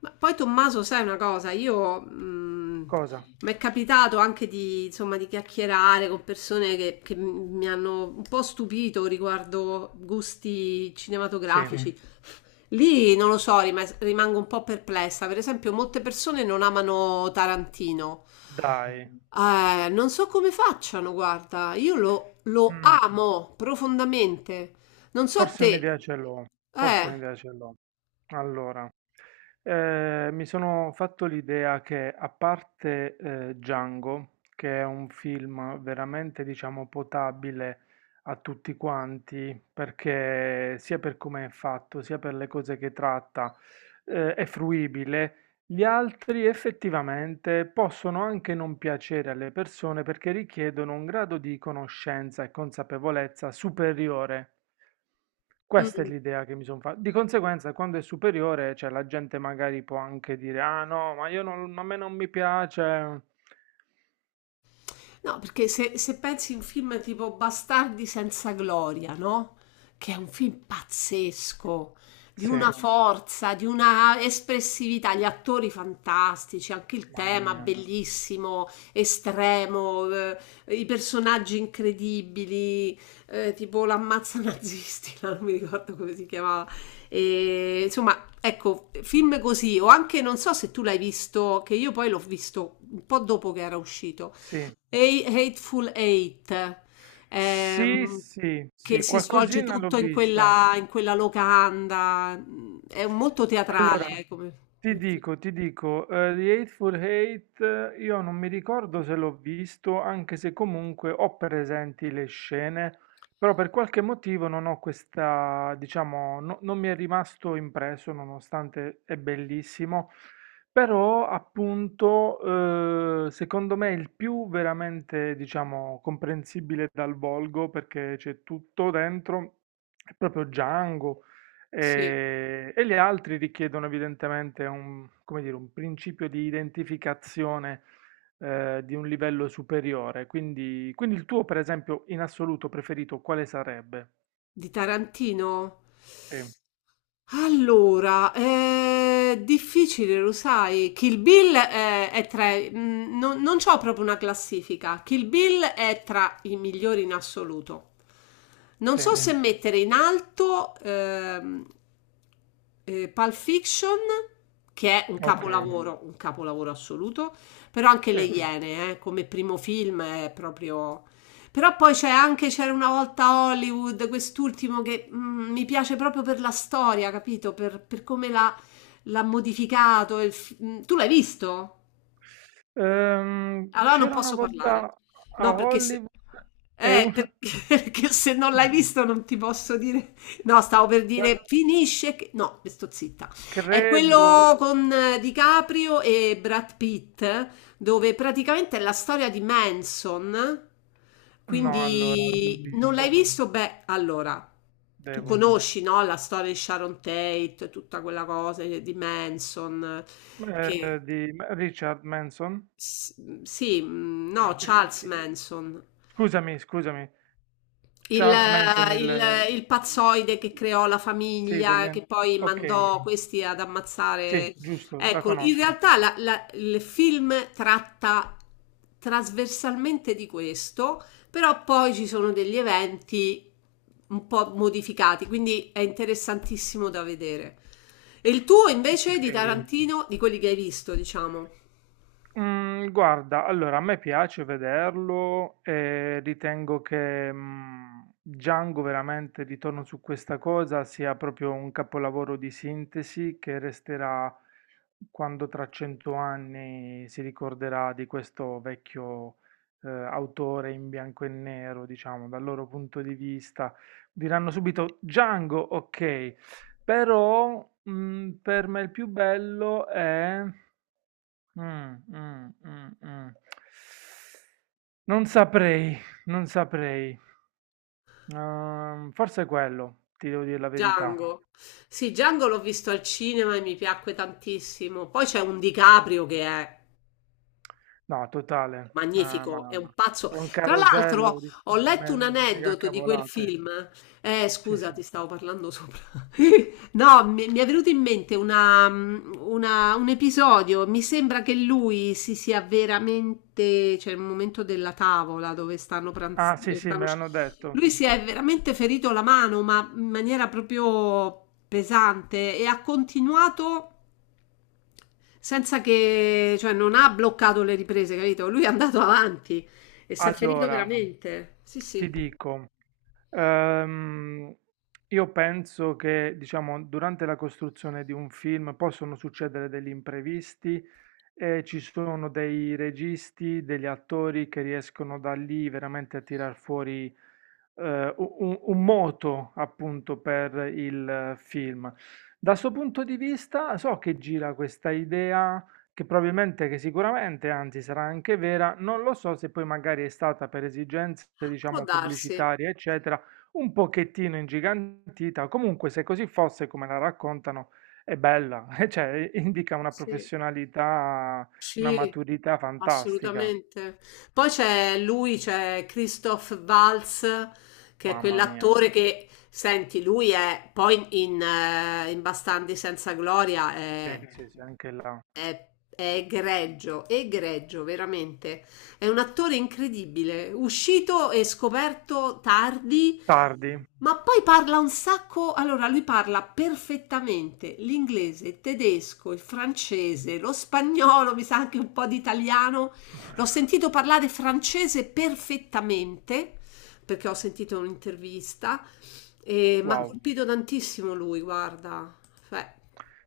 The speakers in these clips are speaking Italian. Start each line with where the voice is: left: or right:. left: Ma poi Tommaso, sai una cosa, io
right: Cosa?
left: mi è capitato anche di, insomma, di chiacchierare con persone che mi hanno un po' stupito riguardo gusti sì,
right: Sì,
left: cinematografici. Lì non lo so, rimango un po' perplessa. Per esempio, molte persone non amano Tarantino.
right: dai.
left: Non so come facciano, guarda, io lo
right: Mh,
left: amo profondamente. Non so
right: forse
left: te.
right: un'idea ce l'ho, forse
left: Eh.
right: un'idea ce l'ho. Allora, mi sono fatto l'idea che a parte, Django, che è un film veramente, diciamo, potabile a tutti quanti, perché sia per come è fatto, sia per le cose che tratta, è fruibile, gli altri effettivamente possono anche non piacere alle persone perché richiedono un grado di conoscenza e consapevolezza superiore. Questa è
left: Mm.
right: l'idea che mi sono fatta. Di conseguenza, quando è superiore, cioè, la gente magari può anche dire: Ah no, ma io non, a me non mi piace.
left: No, perché se pensi a un film tipo Bastardi senza gloria, no? Che è un film pazzesco, di una
right: Sì,
left: forza, di una espressività, gli attori fantastici, anche il
right: mamma
left: tema
right: mia.
left: bellissimo, estremo, i personaggi incredibili, tipo l'ammazza nazisti, no? Non mi ricordo come si chiamava. E, insomma, ecco, film così, o anche non so se tu l'hai visto, che io poi l'ho visto un po' dopo che era uscito.
right: Sì,
left: Hateful Eight,
right: sì,
left: ehm,
right: sì,
left: che
right: sì,
left: si svolge
right: qualcosina l'ho
left: tutto in
right: vista.
left: quella locanda, mm, è molto
right: Allora,
left: teatrale, come,
right: ti
left: come film.
right: dico, ti dico, The Hateful Eight, io non mi ricordo se l'ho visto, anche se comunque ho presenti le scene, però per qualche motivo non ho questa, diciamo, non mi è rimasto impresso, nonostante è bellissimo, però appunto, secondo me è il più veramente, diciamo, comprensibile dal volgo, perché c'è tutto dentro, è proprio Django.
left: Sì,
right: E gli altri richiedono evidentemente un, come dire, un principio di identificazione, di un livello superiore. Quindi, quindi il tuo, per esempio, in assoluto preferito, quale sarebbe?
left: di Tarantino?
right: Sì,
left: Allora, è difficile, lo sai. Kill Bill è tra... mm, non c'ho proprio una classifica. Kill Bill è tra i migliori in assoluto. Non
right: sì,
left: so, sì, se, ok, mettere in alto Pulp Fiction, che è un, ok,
right: ok,
left: capolavoro, un capolavoro assoluto, però anche Le,
right: sì.
left: mm, Iene, come primo film, è proprio... Però poi c'è anche C'era una volta Hollywood, quest'ultimo che mm, mi piace proprio per la storia, capito? Per come l'ha, l'ha modificato. Tu l'hai visto? Allora non
right: C'era una
left: posso parlare.
right: volta a
left: No, perché se,
right: Hollywood e
left: eh, per-
right: una...
left: perché se non l'hai visto non ti posso dire. No, stavo per
right: Guarda,
left: dire finisce che... No, sto zitta. È
right: credo...
left: quello con DiCaprio e Brad Pitt, dove praticamente è la storia di Manson.
right: No, allora, non l'ho
left: Quindi non l'hai
right: visto.
left: visto? Beh, allora, tu
right: Devo.
left: conosci, no, la storia di Sharon Tate, tutta quella cosa di Manson che...
right: Di Richard Manson.
left: S- sì, mm,
right: Ah,
left: no,
right: ok, il
left: Charles
right: che
left: Manson,
right: scusami, scusami,
left: il,
right: Charles Manson il
left: il pazzoide che creò la
right: sì, degli
left: famiglia,
right: an
left: che poi
right: okay,
left: mandò questi ad
right: sì,
left: ammazzare.
right: giusto, la
left: Ecco, in
right: conosco.
left: realtà il film tratta trasversalmente di questo, però poi ci sono degli eventi un po' modificati, quindi è interessantissimo da vedere. E il tuo invece di
right: Okay.
left: Tarantino, di quelli che hai visto, diciamo.
right: Guarda, allora a me piace vederlo e ritengo che Django veramente, ritorno su questa cosa, sia proprio un capolavoro di sintesi che resterà quando tra 100 anni si ricorderà di questo vecchio, autore in bianco e nero, diciamo, dal loro punto di vista. Diranno subito Django, ok, però per me il più bello è... mh. Non saprei, non saprei. Forse è quello, ti devo dire la verità.
left: Django. Sì, Django l'ho visto al cinema e mi piacque tantissimo. Poi c'è un DiCaprio che è
right: No, totale. Ah,
left: magnifico, è un
right: ma
left: pazzo.
right: è un
left: Tra l'altro,
right: carosello di
left: ho
right: di
left: letto
right: me
left: un
right: di mega
left: aneddoto di quel
right: cavolate.
left: film.
right: Sì,
left: Scusa,
right: sì.
left: ti stavo parlando sopra. No, mi è venuto in mente un episodio. Mi sembra che lui si sia veramente, cioè il momento della tavola dove stanno
right: Ah,
left: pranzando,
right: sì, sì, me l'hanno detto.
left: lui si è veramente ferito la mano, ma in maniera proprio pesante e ha continuato senza che, cioè non ha bloccato le riprese, capito? Lui è andato avanti e si è ferito
right: Allora,
left: veramente. Sì,
right: ti
left: sì,
right: dico, Ehm, io penso che, diciamo, durante la costruzione di un film possono succedere degli imprevisti e ci sono dei registi, degli attori che riescono da lì veramente a tirar fuori, un moto appunto per il film. Da questo punto di vista, so che gira questa idea che probabilmente, che sicuramente, anzi sarà anche vera, non lo so se poi magari è stata per esigenze,
left: può
right: diciamo,
left: darsi.
right: pubblicitarie, eccetera, un pochettino ingigantita, comunque se così fosse come la raccontano, è bella, cioè indica una
left: Sì.
right: professionalità, una
left: Sì,
right: maturità fantastica,
left: assolutamente. Poi c'è lui, c'è Christoph Waltz, che è
right: mamma mia,
left: quell'attore che, senti, lui è poi in, in Bastardi senza gloria,
right: sì,
left: è,
right: sì, sì, anche là.
left: è, è egregio, egregio, veramente. È un attore incredibile, uscito e scoperto tardi.
right: Tardi,
left: Ma poi parla un sacco, allora lui parla perfettamente l'inglese, il tedesco, il francese, lo spagnolo, mi sa anche un po' di italiano. L'ho sentito parlare francese perfettamente perché ho sentito un'intervista e mi ha
right: wow.
left: colpito tantissimo lui, guarda. Cioè,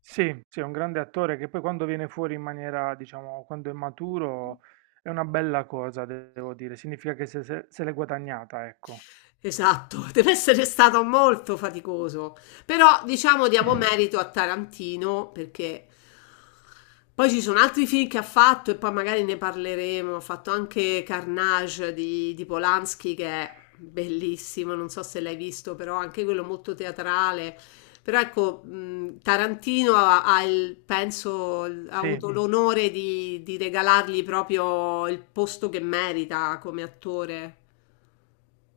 right: Sì, sì, è un grande attore che poi quando viene fuori in maniera, diciamo, quando è maturo, è una bella cosa, devo dire, significa che se, se se l'è guadagnata, ecco.
left: esatto, deve essere stato molto faticoso. Però diciamo diamo merito a Tarantino perché poi ci sono altri film che ha fatto e poi magari ne parleremo. Ha fatto anche Carnage di Polanski che è bellissimo, non so se l'hai visto, però anche quello molto teatrale. Però ecco, Tarantino ha penso, ha
right: Sì,
left: avuto l'onore di regalargli proprio il posto che merita come attore.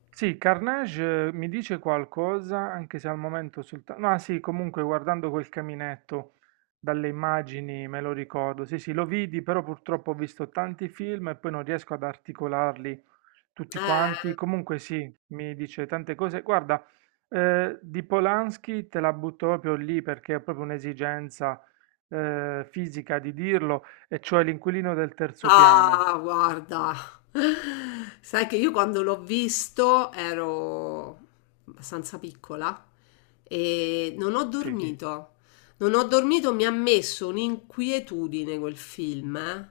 right: sì, Carnage, mi dice qualcosa, anche se al momento soltanto... No, ah, sì, comunque guardando quel caminetto dalle immagini me lo ricordo. Sì, sì, lo vidi, però purtroppo ho visto tanti film e poi non riesco ad articolarli tutti quanti.
left: Eh,
right: Comunque sì, mi dice tante cose. Guarda, di Polanski te la butto proprio lì perché è proprio un'esigenza, fisica di dirlo, e cioè l'inquilino del terzo piano.
left: Ah, guarda, sai che io quando l'ho visto ero abbastanza piccola e non ho, sì,
right: Sì,
left: dormito. Non ho dormito, mi ha messo un'inquietudine quel film, eh.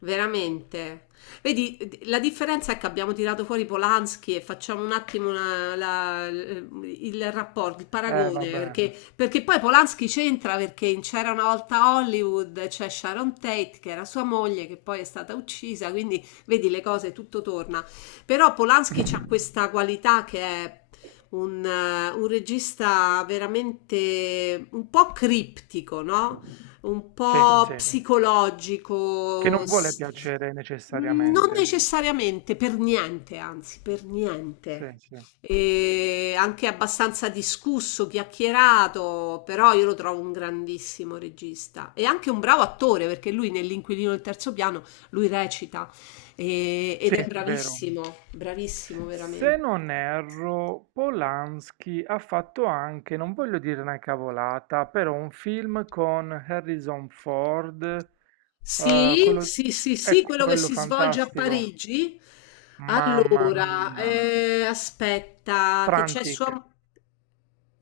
left: Veramente. Vedi, la differenza è che abbiamo tirato fuori Polanski e facciamo un attimo il rapporto, il paragone,
right: vabbè.
left: perché poi Polanski c'entra perché in C'era una volta Hollywood c'è Sharon Tate che era sua moglie che poi è stata uccisa, quindi vedi le cose, tutto torna. Però Polanski ha questa qualità che è un regista veramente un po' criptico, no? Un
right: Sì,
left: po'
right: sì. Che non
left: psicologico.
right: vuole piacere
left: Mm, non
right: necessariamente.
left: necessariamente, per niente, anzi, per
right: Sì,
left: niente
right: sì.
left: e anche abbastanza discusso, chiacchierato, però io lo trovo un grandissimo regista e anche un bravo attore perché lui nell'Inquilino del terzo piano lui recita ed
right: Sì,
left: è
right: vero.
left: bravissimo, bravissimo
right: Se
left: veramente.
right: non erro, Polanski ha fatto anche, non voglio dire una cavolata, però un film con Harrison Ford,
left: Sì,
right: quello,
left: sì, sì,
right: è
left: sì, quello che
right: quello
left: si svolge a
right: fantastico.
left: Parigi.
right: Mamma
left: Allora,
right: mia.
left: aspetta, che c'è sua...
right: Frantic,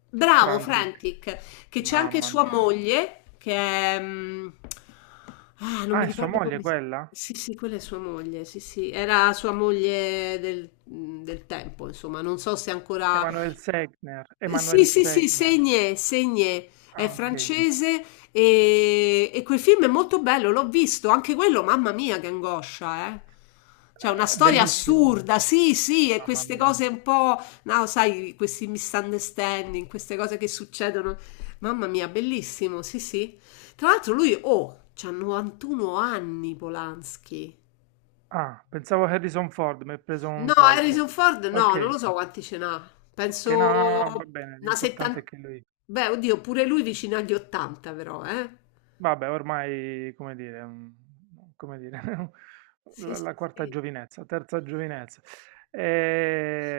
left: Bravo,
right: Frantic.
left: Frantic, che c'è anche
right: Mamma
left: sua
right: mia.
left: moglie, che è... mm, ah, non mi
right: Ah, è sua
left: ricordo
right: moglie
left: come...
right: quella?
left: sì, sì, quella è sua moglie, sì, sì, era sua moglie del, mm, del tempo, insomma, non so se ancora...
right: Emanuel Segner.
left: Sì,
right: Emanuel
left: sì, sì,
right: Segner.
left: Seigné, Seigné, è
right: Ah, ok.
left: francese e quel film è molto bello, l'ho visto, anche quello, mamma mia, che angoscia, eh. Cioè, una storia
right: Bellissimo.
left: assurda, sì, sì, e
right: Mamma
left: queste
right: mia.
left: cose un po', no, sai, questi misunderstanding, queste cose che succedono, mamma mia, bellissimo, sì, sì. Tra l'altro lui, oh, c'ha 91 anni Polanski.
right: Ah, pensavo Harrison Ford, mi ha preso
left: No,
right: un colpo.
left: Harrison Ford
right: Ok,
left: no, non lo so quanti ce n'ha.
right: ok, no,
left: Penso
right: no, no, va bene,
left: una
right: l'importante è
left: settantina.
right: che lui...
left: Beh, oddio, pure lui vicino agli 80, però, eh.
right: Vabbè, ormai, come dire, come dire,
left: Sì,
right: la,
left: sì,
right: la quarta
left: sì.
right: giovinezza, terza giovinezza.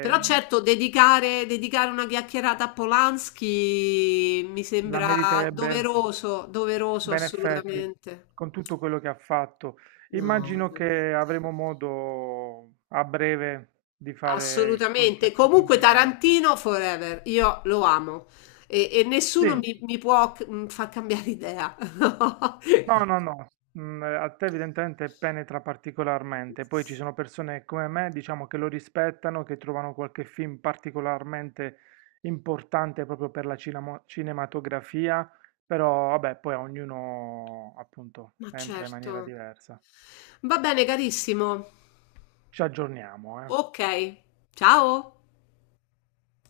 left: Però certo, dedicare, dedicare una chiacchierata a Polanski mi
right: la
left: sembra
right: meriterebbe...
left: doveroso, doveroso
right: Ben effetti,
left: assolutamente.
right: con tutto quello che ha fatto.
left: No,
right: Immagino
left: veramente.
right: che avremo modo a breve di fare qualche
left: Assolutamente. Comunque
right: approfondimento.
left: Tarantino forever, io lo amo e nessuno
right: Sì,
left: mi può mm, far cambiare idea.
right: no, no, no, a te evidentemente penetra particolarmente, poi ci sono persone come me, diciamo, che lo rispettano, che trovano qualche film particolarmente importante proprio per la cinematografia, però vabbè, poi a ognuno appunto
left: Ma
right: entra in maniera
left: certo.
right: diversa.
left: Va bene, carissimo.
right: Ci aggiorniamo, eh.
left: Ok, ciao.